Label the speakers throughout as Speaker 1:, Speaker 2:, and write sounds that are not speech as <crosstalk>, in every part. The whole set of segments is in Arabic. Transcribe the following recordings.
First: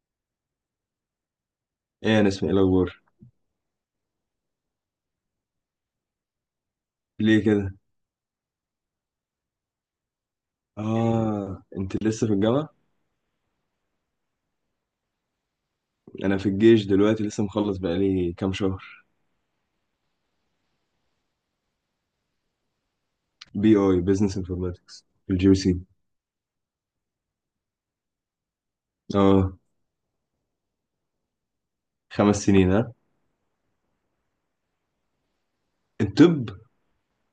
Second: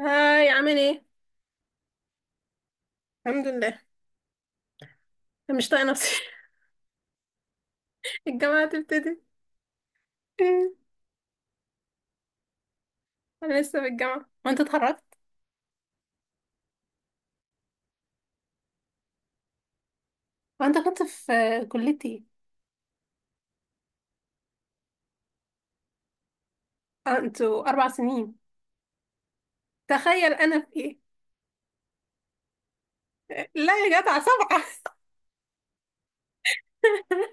Speaker 1: هاي، عامل ايه؟
Speaker 2: ايه، انا اسمي، ايه الاخبار؟
Speaker 1: الحمد لله. أنا مش طايقه نفسي.
Speaker 2: ليه كده؟
Speaker 1: <laughs> الجامعه هتبتدي.
Speaker 2: اه، انت لسه في الجامعه؟
Speaker 1: انا لسه في الجامعه وانت اتخرجت.
Speaker 2: انا في الجيش دلوقتي، لسه مخلص بقالي كام شهر.
Speaker 1: وانت كنت في كليتي ايه؟
Speaker 2: بي اي بزنس انفورماتكس في الجي سي.
Speaker 1: آه، انتوا اربع سنين.
Speaker 2: اه.
Speaker 1: تخيل انا في ايه.
Speaker 2: خمس سنين ها؟
Speaker 1: لا يا جدع، سبعه.
Speaker 2: الطب؟
Speaker 1: <laughs>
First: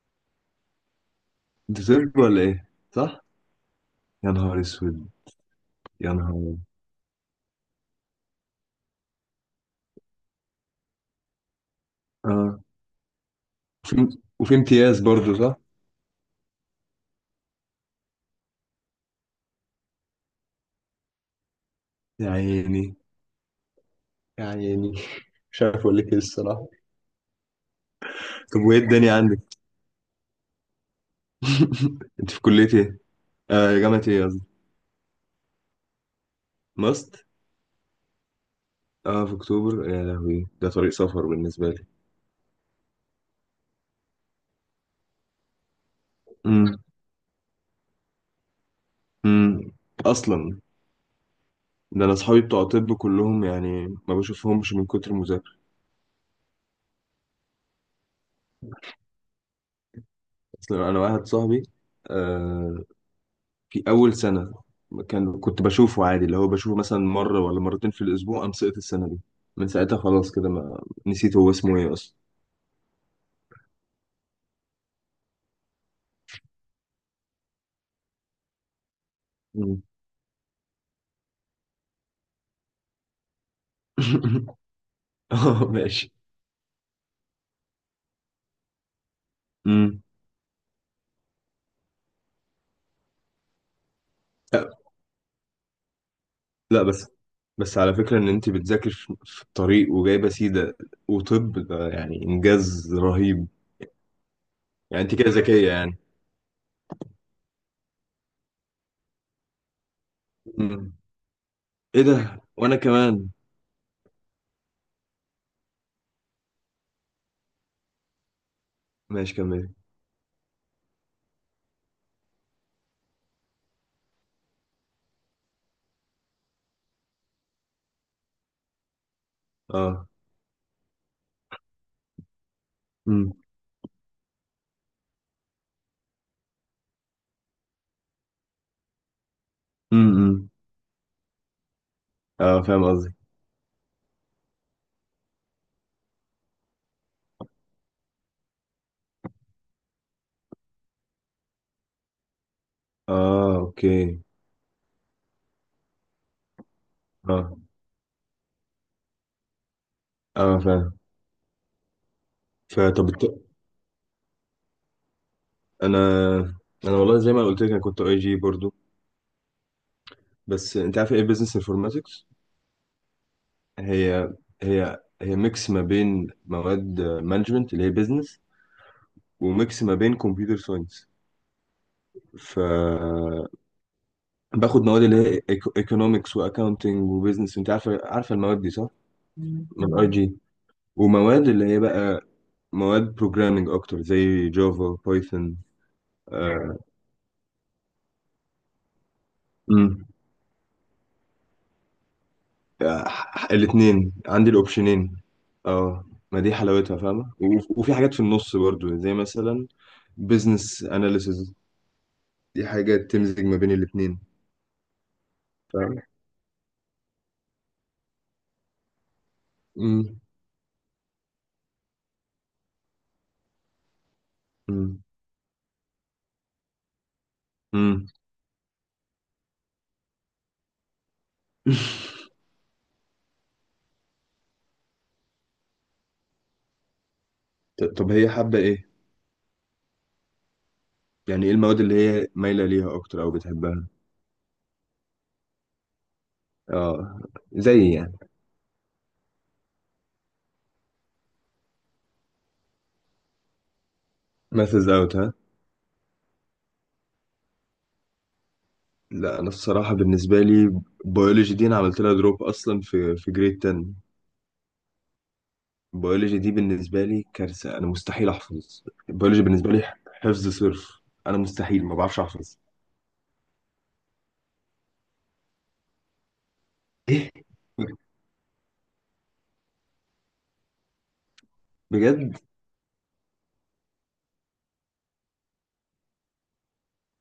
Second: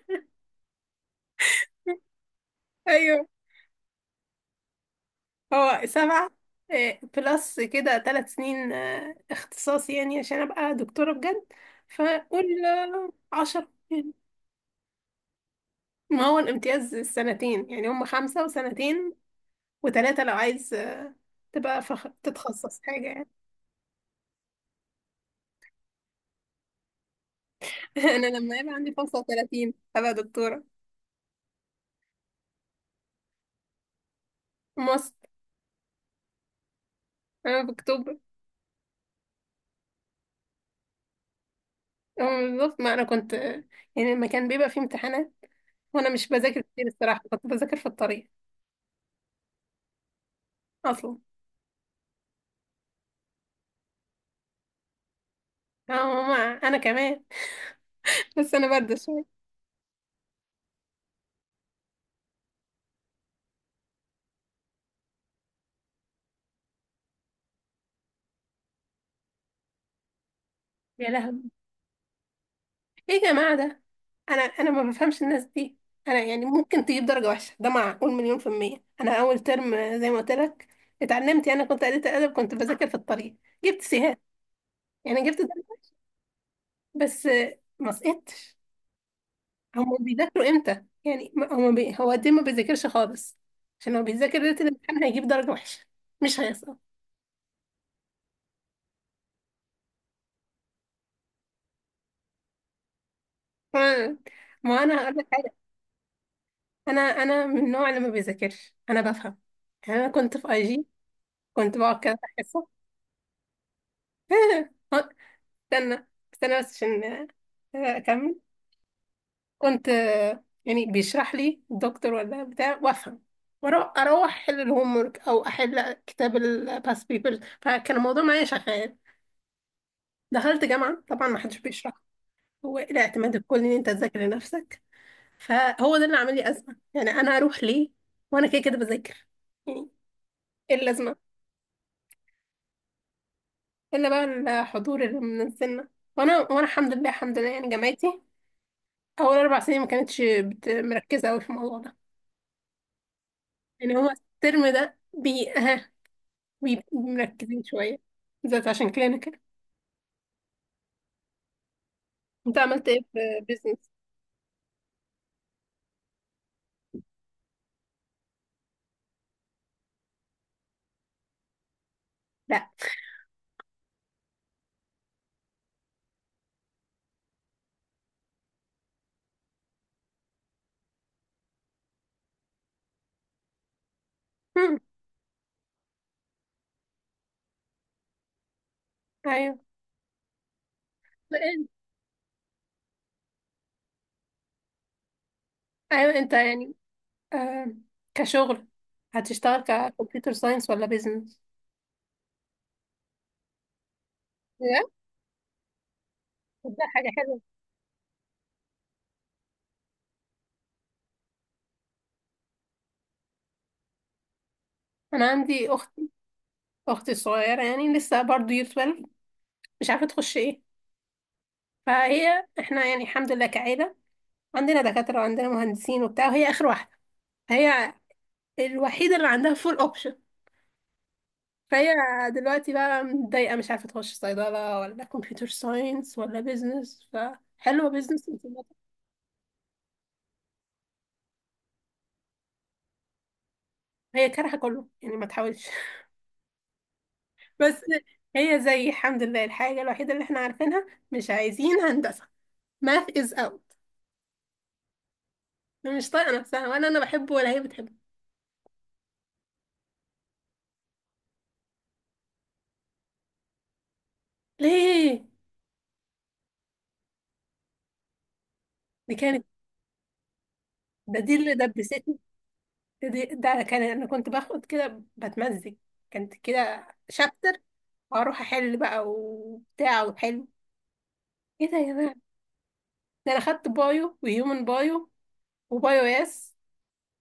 Speaker 2: انت طب ولا ايه؟ صح.
Speaker 1: ايوه.
Speaker 2: يا نهار اسود.
Speaker 1: هو
Speaker 2: يا
Speaker 1: سبعه.
Speaker 2: نهار
Speaker 1: إيه، بلس كده ثلاث سنين، اختصاصي يعني عشان ابقى دكتوره بجد.
Speaker 2: اه.
Speaker 1: فقول عشرة يعني.
Speaker 2: وفي وفي امتياز برضه صح؟
Speaker 1: ما هو الامتياز سنتين، يعني هم خمسه وسنتين وتلاتة لو عايز تبقى
Speaker 2: يا
Speaker 1: تتخصص
Speaker 2: عيني،
Speaker 1: حاجة يعني.
Speaker 2: يا عيني. <laughs> مش عارف اقول لك ايه الصراحه.
Speaker 1: <laughs> أنا لما
Speaker 2: طب
Speaker 1: يبقى
Speaker 2: وايه
Speaker 1: عندي
Speaker 2: الدنيا
Speaker 1: خمسة
Speaker 2: عندك؟
Speaker 1: وتلاتين هبقى دكتورة.
Speaker 2: <laughs> انت في كليه ايه؟ آه، جامعه ايه قصدي.
Speaker 1: ماست.
Speaker 2: ماست.
Speaker 1: أنا في أكتوبر.
Speaker 2: اه في اكتوبر. يا لهوي، ده طريق سفر بالنسبه لي.
Speaker 1: أه، بالظبط. ما أنا كنت يعني لما كان بيبقى فيه امتحانات وأنا مش بذاكر
Speaker 2: امم.
Speaker 1: كتير الصراحة، كنت بذاكر في الطريق.
Speaker 2: امم. اصلا،
Speaker 1: أصلا.
Speaker 2: ده انا اصحابي بتوع طب كلهم يعني ما بشوفهمش من كتر المذاكره.
Speaker 1: أه، ماما. أنا كمان. <laughs> بس أنا باردة شوية.
Speaker 2: اصلا انا واحد صاحبي، آه، في اول سنه كان كنت بشوفه عادي، اللي هو بشوفه مثلا مره ولا مرتين في الاسبوع، قام سقط السنه دي. من ساعتها خلاص كده، ما
Speaker 1: يا
Speaker 2: نسيت
Speaker 1: لهوي.
Speaker 2: هو اسمه ايه اصلا.
Speaker 1: إيه يا جماعة ده؟ أنا ما بفهمش الناس دي. أنا يعني ممكن تجيب درجة وحشة؟ ده معقول؟ مليون في المية. أنا أول ترم
Speaker 2: مم.
Speaker 1: زي ما قلت لك، اتعلمت يعني، كنت قريت أدب، كنت بذاكر في الطريق. جبت سي.
Speaker 2: <laughs>
Speaker 1: يعني جبت
Speaker 2: اه
Speaker 1: درجة
Speaker 2: ماشي.
Speaker 1: بس، ما سقطتش. هما
Speaker 2: امم.
Speaker 1: بيذاكروا امتى يعني؟ هو قد إيه ما بيذاكرش خالص؟ عشان لو بيذاكر ليلة
Speaker 2: لا
Speaker 1: الامتحان هيجيب درجة وحشة، مش هيسقط.
Speaker 2: لا. بس، بس على فكره ان انت بتذاكر في الطريق وجايبه سيده، وطب ده يعني انجاز رهيب.
Speaker 1: ما ما انا
Speaker 2: يعني انت
Speaker 1: هقول لك
Speaker 2: كده
Speaker 1: حاجة.
Speaker 2: ذكيه يعني؟
Speaker 1: انا من النوع اللي ما بيذاكرش، انا بفهم. يعني انا كنت في اي جي،
Speaker 2: مم.
Speaker 1: كنت بقعد
Speaker 2: ايه
Speaker 1: كده
Speaker 2: ده،
Speaker 1: في الحصة.
Speaker 2: وانا كمان.
Speaker 1: <laughs> استنى استنى بس عشان اكمل.
Speaker 2: ماشي كمل.
Speaker 1: كنت يعني بيشرح لي الدكتور ولا بتاع وافهم، اروح احل الهوم ورك او احل كتاب الباست بيبرز، فكان الموضوع معايا شغال.
Speaker 2: اه.
Speaker 1: دخلت جامعه، طبعا ما حدش بيشرح، هو إيه
Speaker 2: امم.
Speaker 1: الاعتماد الكلي ان انت تذاكر لنفسك. فهو ده اللي عامل لي ازمه. يعني انا اروح ليه وانا كده كده بذاكر، يعني
Speaker 2: امم.
Speaker 1: ايه اللازمه؟
Speaker 2: اه فاهم قصدي.
Speaker 1: الا بقى الحضور اللي من السنه. وانا الحمد لله، الحمد لله يعني، جامعتي اول اربع سنين ما كانتش مركزه قوي في الموضوع ده.
Speaker 2: اه
Speaker 1: يعني هو
Speaker 2: اوكي.
Speaker 1: الترم ده <laughs> بيبقوا
Speaker 2: اه
Speaker 1: مركزين شوية، بالذات عشان كده أنا كده.
Speaker 2: اه فاهم.
Speaker 1: انت عملت ايه
Speaker 2: فطب
Speaker 1: في بيزنس؟
Speaker 2: انا، والله زي ما قلت لك انا كنت اي جي برضو. بس انت عارف ايه بزنس انفورماتكس؟
Speaker 1: لا.
Speaker 2: هي، هي ميكس ما بين مواد مانجمنت اللي هي بزنس، وميكس ما بين كمبيوتر ساينس. ف
Speaker 1: مم.
Speaker 2: باخد مواد اللي هي ايكونومكس واكاونتنج وبزنس. انت عارفه المواد دي صح؟
Speaker 1: ايوه.
Speaker 2: من اي جي. ومواد اللي هي بقى مواد بروجرامنج اكتر، زي جافا بايثون.
Speaker 1: ايوه، انت يعني.
Speaker 2: آه.
Speaker 1: آه، كشغل هتشتغل
Speaker 2: امم.
Speaker 1: ككمبيوتر ساينس ولا بيزنس؟
Speaker 2: الاثنين عندي
Speaker 1: لا،
Speaker 2: الاوبشنين. اه، ما دي
Speaker 1: ده
Speaker 2: حلاوتها
Speaker 1: حاجة
Speaker 2: فاهمة،
Speaker 1: حلوة.
Speaker 2: وفي حاجات في النص برضو، زي مثلا بزنس اناليسز. دي حاجة تمزج ما بين الاثنين.
Speaker 1: أنا عندي أخت،
Speaker 2: فاهمة.
Speaker 1: أختي الصغيرة يعني لسه برضه يير 12، مش عارفة
Speaker 2: امم.
Speaker 1: تخش إيه. فهي إحنا يعني الحمد لله كعيلة، عندنا
Speaker 2: امم.
Speaker 1: دكاترة وعندنا مهندسين وبتاع، وهي آخر واحدة. هي
Speaker 2: امم.
Speaker 1: الوحيدة اللي عندها فول أوبشن. فهي دلوقتي بقى متضايقة، مش عارفة تخش صيدلة ولا كمبيوتر ساينس ولا بيزنس، فحلوة
Speaker 2: طب
Speaker 1: بيزنس.
Speaker 2: هي حابة ايه؟ يعني ايه المواد اللي هي مايلة ليها اكتر او بتحبها؟
Speaker 1: هي كارهة كله، يعني ما تحاولش. <laughs>
Speaker 2: اه، زي
Speaker 1: بس
Speaker 2: يعني.
Speaker 1: هي زي الحمد لله الحاجة الوحيدة اللي احنا عارفينها، مش عايزين هندسة. math is out.
Speaker 2: ماثز اوت ها؟
Speaker 1: مش طايقة نفسها، ولا أنا بحبه ولا هي بتحبه.
Speaker 2: لا انا الصراحة بالنسبة لي بيولوجي دي انا عملت لها دروب اصلا في جريد 10.
Speaker 1: ليه؟
Speaker 2: البيولوجي دي بالنسبة لي كارثة، أنا مستحيل أحفظ.
Speaker 1: دي
Speaker 2: البيولوجي
Speaker 1: كانت،
Speaker 2: بالنسبة لي حفظ صرف.
Speaker 1: دي
Speaker 2: أنا
Speaker 1: اللي
Speaker 2: مستحيل، ما
Speaker 1: دبستني.
Speaker 2: بعرفش أحفظ.
Speaker 1: ده كان أنا كنت باخد كده بتمزج، كانت كده
Speaker 2: ايه
Speaker 1: شابتر، وأروح أحل بقى وبتاع وحلو. ايه ده يا جماعة؟
Speaker 2: بجد؟
Speaker 1: ده انا خدت بايو وهيومن بايو وبايو اس،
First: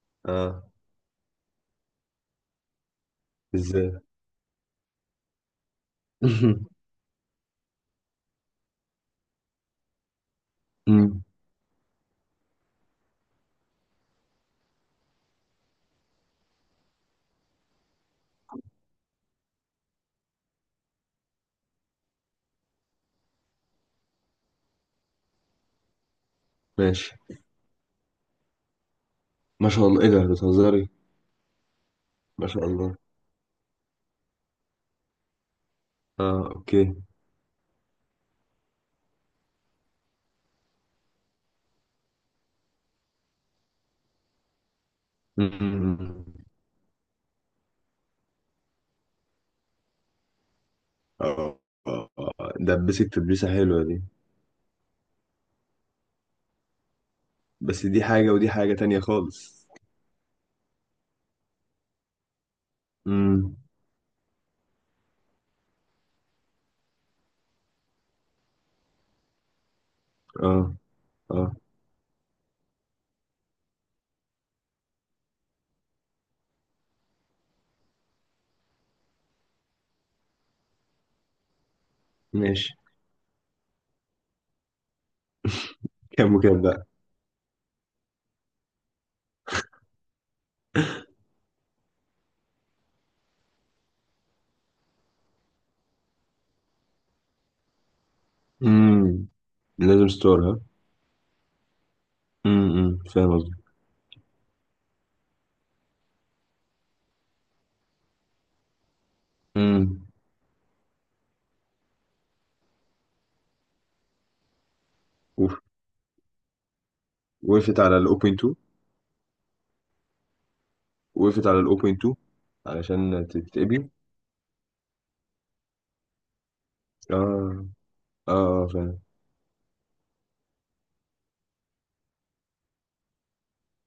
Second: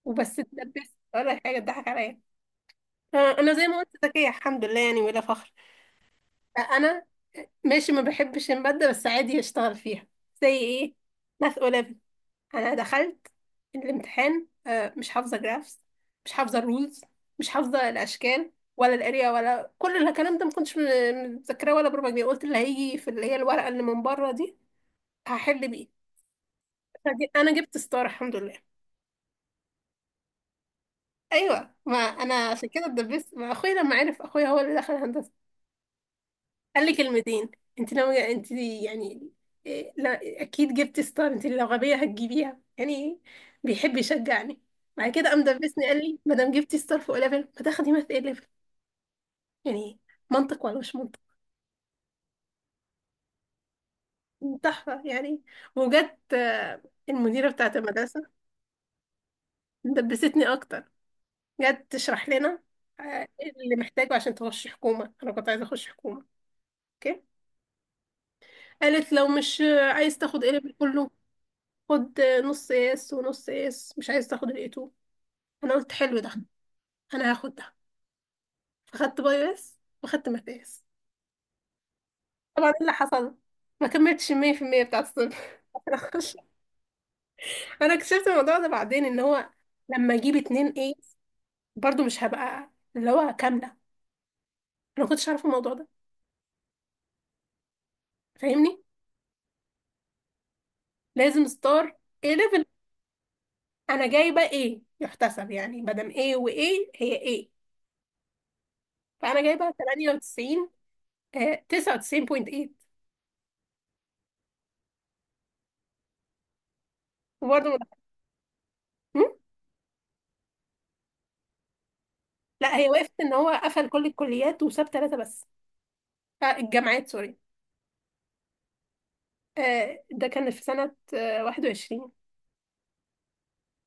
Speaker 1: وبس
Speaker 2: آه.
Speaker 1: اتدبست، ولا حاجه اتضحك عليا. انا زي ما قلت
Speaker 2: إزاي؟
Speaker 1: ذكيه الحمد لله يعني، ولا فخر.
Speaker 2: <laughs>
Speaker 1: انا ماشي، ما بحبش الماده بس عادي اشتغل فيها. زي ايه،
Speaker 2: مم.
Speaker 1: ماث 11. انا دخلت الامتحان مش حافظه جرافس، مش حافظه الرولز، مش حافظه الاشكال ولا الاريا ولا كل الكلام ده، ما كنتش متذكراه ولا بربع جنيه. قلت اللي هيجي في اللي هي الورقه اللي من بره دي هحل بيه.
Speaker 2: ماشي.
Speaker 1: انا جبت ستار الحمد لله.
Speaker 2: ما شاء الله، إيه ده بتهزري؟
Speaker 1: ايوه، ما انا
Speaker 2: ما شاء
Speaker 1: عشان كده
Speaker 2: الله.
Speaker 1: اتدبست، ما اخويا لما عرف، اخويا هو اللي دخل هندسه،
Speaker 2: آه
Speaker 1: قال
Speaker 2: أوكي.
Speaker 1: لي كلمتين. انت ناويه انت يعني، إيه، لا اكيد جبتي ستار، انت لو غبيه هتجيبيها يعني. بيحب يشجعني. بعد كده قام دبسني، قال لي
Speaker 2: مم.
Speaker 1: ما دام جبتي ستار فوق ليفل، ما تاخدي ماث ايه ليفل. يعني منطق ولا مش منطق.
Speaker 2: آه. آه، آه. دبست تدبيسة حلوة دي.
Speaker 1: تحفه يعني. وجت المديره بتاعه
Speaker 2: بس دي حاجة
Speaker 1: المدرسه
Speaker 2: ودي حاجة تانية خالص.
Speaker 1: دبستني اكتر. جت تشرح لنا إيه
Speaker 2: مم.
Speaker 1: اللي محتاجه عشان تخش حكومه. انا كنت عايزه اخش حكومه. قالت لو مش عايز تاخد قلب
Speaker 2: آه.
Speaker 1: كله،
Speaker 2: آه
Speaker 1: خد نص قياس ونص قياس، مش عايز تاخد الايتو. انا قلت حلو ده، انا هاخد ده. فخدت بايوس وخدت ماتياس. طبعا
Speaker 2: ماشي.
Speaker 1: إيه اللي حصل، ما كملتش 100% بتاعت الصنف. <laughs> انا
Speaker 2: كام
Speaker 1: خش،
Speaker 2: وكام بقى؟
Speaker 1: انا اكتشفت الموضوع ده بعدين ان هو لما اجيب اتنين ايه، برضو مش هبقى اللي هو كاملة. انا ما كنتش عارفة الموضوع ده، فاهمني؟
Speaker 2: مم. لازم ستور ها؟
Speaker 1: لازم ستار ايه ليفل.
Speaker 2: مم. مم. فاهم قصدي؟
Speaker 1: انا جايبة ايه يحتسب يعني، مادام ايه وايه هي ايه. فانا جايبة 98، 99.8.
Speaker 2: مم.
Speaker 1: وبرضه ما
Speaker 2: وقفت
Speaker 1: دخل-
Speaker 2: على الاوبن 2.
Speaker 1: هم؟
Speaker 2: وقفت على الاوبن 2.
Speaker 1: لا، هي وقفت
Speaker 2: علشان
Speaker 1: ان هو قفل
Speaker 2: تتقبل.
Speaker 1: كل الكليات وساب ثلاثة بس. آه، الجامعات، سوري.
Speaker 2: اه. اه. آه، فعلا.
Speaker 1: آه، ده كان في سنة 21.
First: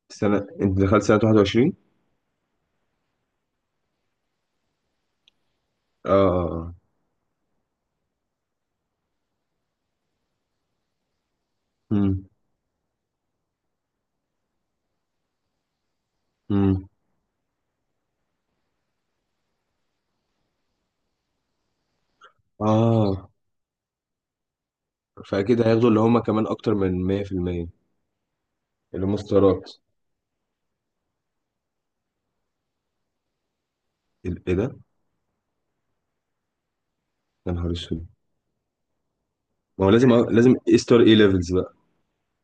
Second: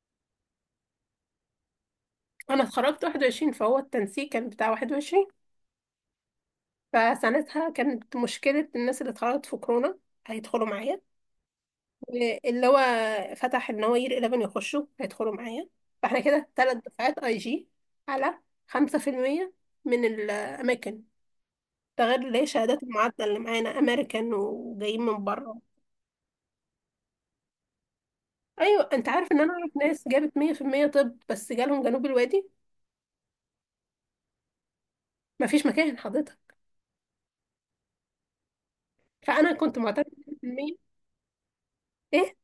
Speaker 2: السنة انت دخلت سنة 21؟
Speaker 1: انا اتخرجت 21، فهو التنسيق كان بتاع 21.
Speaker 2: اه اه اه.
Speaker 1: فسنتها كانت مشكلة الناس اللي اتخرجت في كورونا هيدخلوا معايا،
Speaker 2: مم.
Speaker 1: اللي هو فتح ان هو يير 11 يخشوا هيدخلوا معايا. فاحنا كده ثلاث
Speaker 2: مم.
Speaker 1: دفعات اي جي على 5% من الاماكن، ده غير اللي هي شهادات المعادلة
Speaker 2: اه،
Speaker 1: اللي معانا أمريكان وجايين من بره.
Speaker 2: فاكيد هياخدوا اللي هم كمان اكتر من 100%.
Speaker 1: أيوة،
Speaker 2: اللي
Speaker 1: أنت
Speaker 2: هم
Speaker 1: عارف إن أنا
Speaker 2: ستارات.
Speaker 1: أعرف ناس جابت 100% طب بس جالهم جنوب الوادي.
Speaker 2: ايه ده.
Speaker 1: مفيش مكان حضرتك.
Speaker 2: يا نهار اسود.
Speaker 1: فأنا كنت
Speaker 2: ما هو
Speaker 1: معتمدة
Speaker 2: لازم
Speaker 1: مية في
Speaker 2: لازم
Speaker 1: المية
Speaker 2: اي ستار اي ليفلز بقى.
Speaker 1: إيه،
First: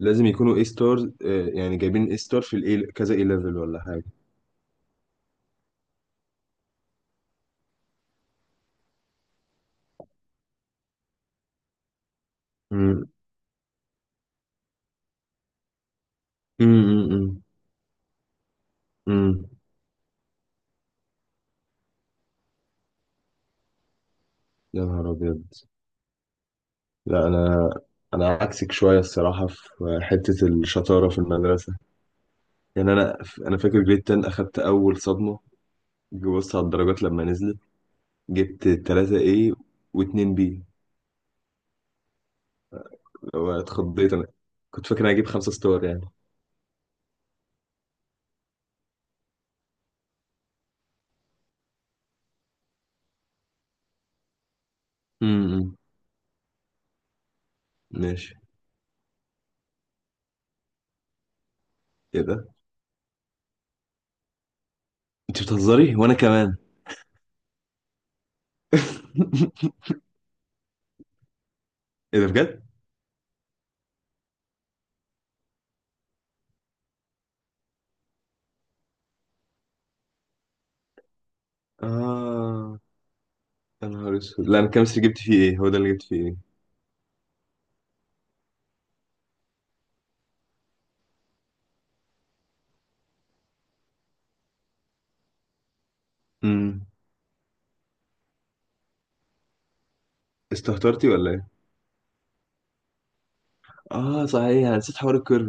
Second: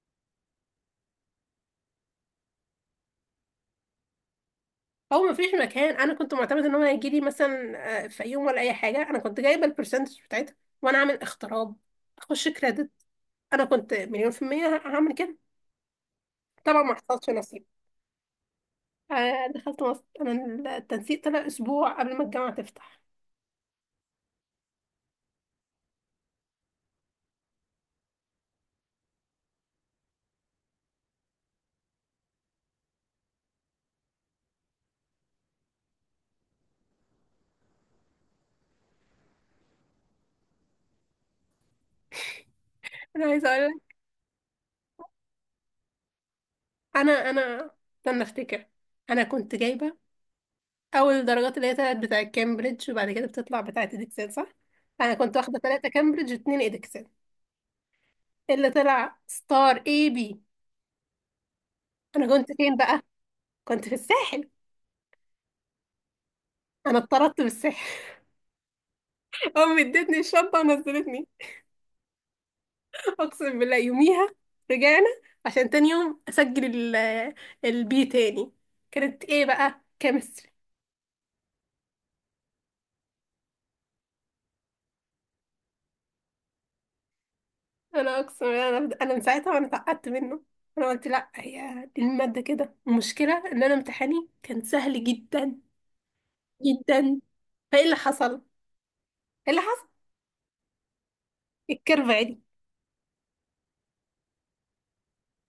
Speaker 2: لازم يكونوا اي ستار. يعني جايبين اي ستار في الاي كذا اي ليفل ولا حاجة؟
Speaker 1: هو مفيش مكان. أنا كنت معتمدة إن هو هيجيلي مثلا في يوم ولا أي حاجة، أنا كنت جايبة البرسنتج بتاعتها، وأنا عامل اختراب أخش كريدت.
Speaker 2: امم.
Speaker 1: أنا كنت مليون في المية هعمل كده. طبعا
Speaker 2: امم.
Speaker 1: ما حصلش
Speaker 2: امم.
Speaker 1: نصيب.
Speaker 2: أمم.
Speaker 1: دخلت مصر. أنا التنسيق طلع أسبوع قبل ما الجامعة تفتح.
Speaker 2: يا نهار ابيض. لا انا، عكسك شويه الصراحه في حته الشطاره في المدرسه. يعني انا، فاكر جريد 10 اخدت اول صدمه. جي بص على الدرجات لما نزلت، جبت 3 A و2 B.
Speaker 1: أنا عايزة أقول،
Speaker 2: واتخضيت انا، كنت فاكر انا هجيب خمسة ستار يعني.
Speaker 1: انا استنى افتكر. انا كنت جايبه اول الدرجات اللي هي تلات بتاع كامبريدج، وبعد كده بتطلع بتاعه ادكسل، صح؟ انا كنت واخده
Speaker 2: امم.
Speaker 1: ثلاثه كامبريدج واتنين ادكسل.
Speaker 2: ماشي.
Speaker 1: اللي طلع ستار اي بي.
Speaker 2: ايه
Speaker 1: انا كنت
Speaker 2: ده،
Speaker 1: فين بقى؟ كنت في الساحل.
Speaker 2: انت بتهزري وانا كمان.
Speaker 1: انا اتطردت بالساحل. <laughs>
Speaker 2: <laughs>
Speaker 1: امي ادتني الشنطه ونزلتني.
Speaker 2: ايه ده بجد.
Speaker 1: اقسم بالله يوميها. رجعنا عشان تاني يوم اسجل البي تاني. كانت ايه بقى؟ كيمستري.
Speaker 2: اه. يا نهار اسود، لا انا الكيمستري جبت فيه ايه؟ هو ده اللي جبت فيه ايه.
Speaker 1: انا اقسم بالله، انا من ساعتها وانا اتعقدت منه. انا قلت لا هي دي الماده كده، المشكله ان انا امتحاني كان سهل جدا
Speaker 2: امم.
Speaker 1: جدا. فايه اللي حصل، ايه اللي حصل؟
Speaker 2: استهترتي ولا ايه؟
Speaker 1: الكيرف عالي.
Speaker 2: اه صحيح انا نسيت حوار الكيرف.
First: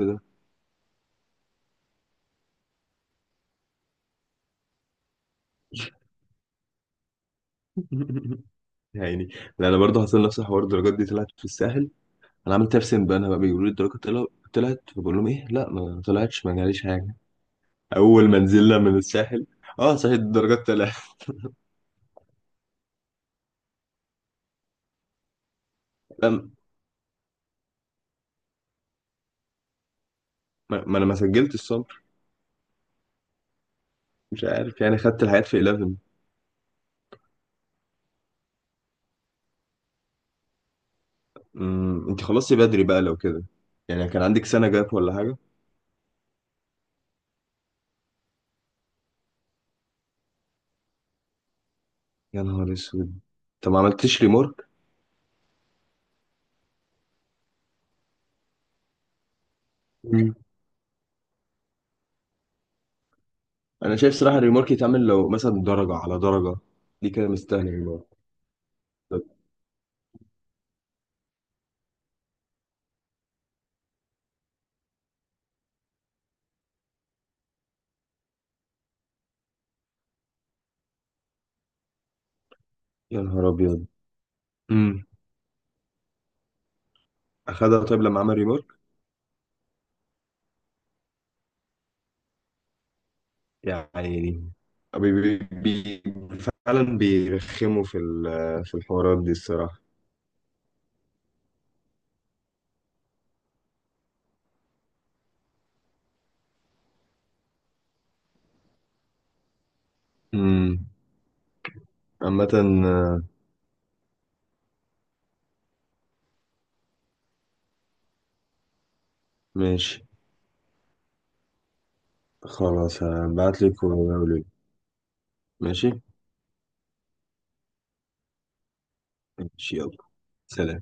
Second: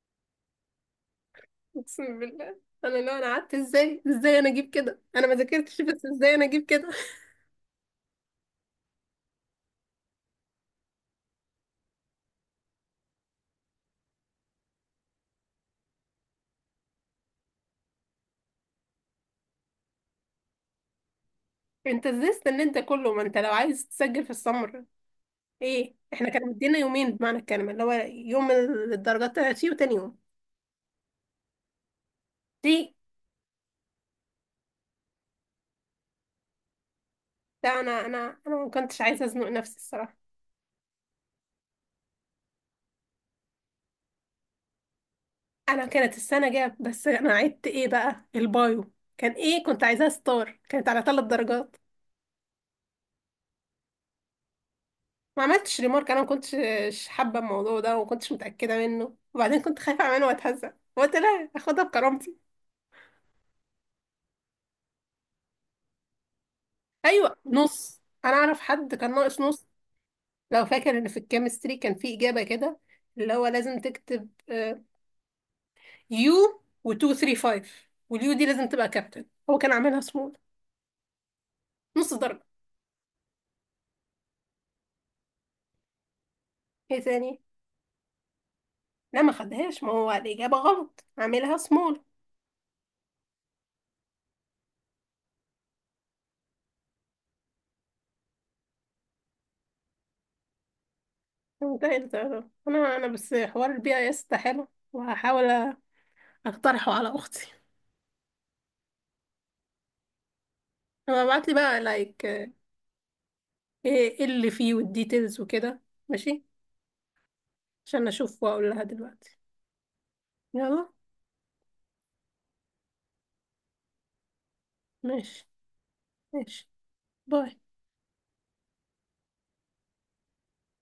Speaker 1: اقسم بالله، انا لو انا قعدت ازاي ازاي انا اجيب كده؟ انا ما ذاكرتش، بس ازاي انا اجيب كده؟
Speaker 2: يعني، لا انا برضه حصل نفس الحوار. الدرجات دي طلعت في الساحل. انا عملت نفسي، بقى بيقولوا لي الدرجات طلعت، فبقول لهم ايه لا ما طلعتش، ما جاليش حاجه. اول ما نزلنا من الساحل، اه صحيح الدرجات طلعت.
Speaker 1: <laughs> انت ازاي استنيت ده كله؟ ما انت لو عايز تسجل في السمر، ايه احنا كانوا
Speaker 2: لا
Speaker 1: مدينا يومين بمعنى الكلمه، اللي هو يوم الدرجات طلعت فيه وتاني يوم.
Speaker 2: ما انا ما سجلت الصبر.
Speaker 1: ليه؟
Speaker 2: مش عارف، يعني خدت الحاجات في 11.
Speaker 1: لا، انا ما كنتش عايزه ازنق نفسي الصراحه.
Speaker 2: امم. انت خلصتي بدري بقى لو كده. يعني كان عندك سنه جاب ولا حاجه؟
Speaker 1: انا كانت السنه جاب، بس انا عدت، ايه بقى البايو؟ كان ايه، كنت عايزاها ستار كانت على ثلاث درجات.
Speaker 2: يا نهار اسود. طب ما عملتش ريمورك؟
Speaker 1: ما عملتش ريمارك، انا ما كنتش حابه الموضوع ده وما كنتش متاكده منه، وبعدين كنت خايفه اعمله
Speaker 2: مم.
Speaker 1: واتهزق، قلت لا اخدها بكرامتي.
Speaker 2: انا شايف صراحه الريمورك يتعمل لو مثلا درجه على درجه. دي كده
Speaker 1: ايوه،
Speaker 2: مستاهله
Speaker 1: نص.
Speaker 2: ريمورك.
Speaker 1: انا اعرف حد كان
Speaker 2: طب.
Speaker 1: ناقص نص. لو فاكر ان في الكيمستري كان في اجابه كده اللي هو لازم تكتب يو و 2 3 5، واليو دي لازم تبقى كابتن، هو كان عاملها سمول، نص درجه.
Speaker 2: يا نهار ابيض.
Speaker 1: ايه تاني.
Speaker 2: اخدها طيب لما عمل ريمارك؟
Speaker 1: لا ما خدهاش، ما هو الإجابة غلط عاملها سمول.
Speaker 2: يعني. بي بي بي، فعلا بيرخموا في في الحوارات دي الصراحة.
Speaker 1: ده اختيار. انا بس حوار البي اي اس ده حلو، وهحاول اقترحه على اختي.
Speaker 2: امم.
Speaker 1: انا ابعت لي بقى لايك
Speaker 2: عامة.
Speaker 1: ايه
Speaker 2: آه،
Speaker 1: إيه اللي فيه والديتيلز وكده. ماشي، عشان اشوف واقول لها دلوقتي.
Speaker 2: ماشي.
Speaker 1: يلا.
Speaker 2: خلاص هبعتلك ولي.
Speaker 1: ماشي.
Speaker 2: ماشي.
Speaker 1: ماشي. باي.
Speaker 2: ماشي يلا. سلام.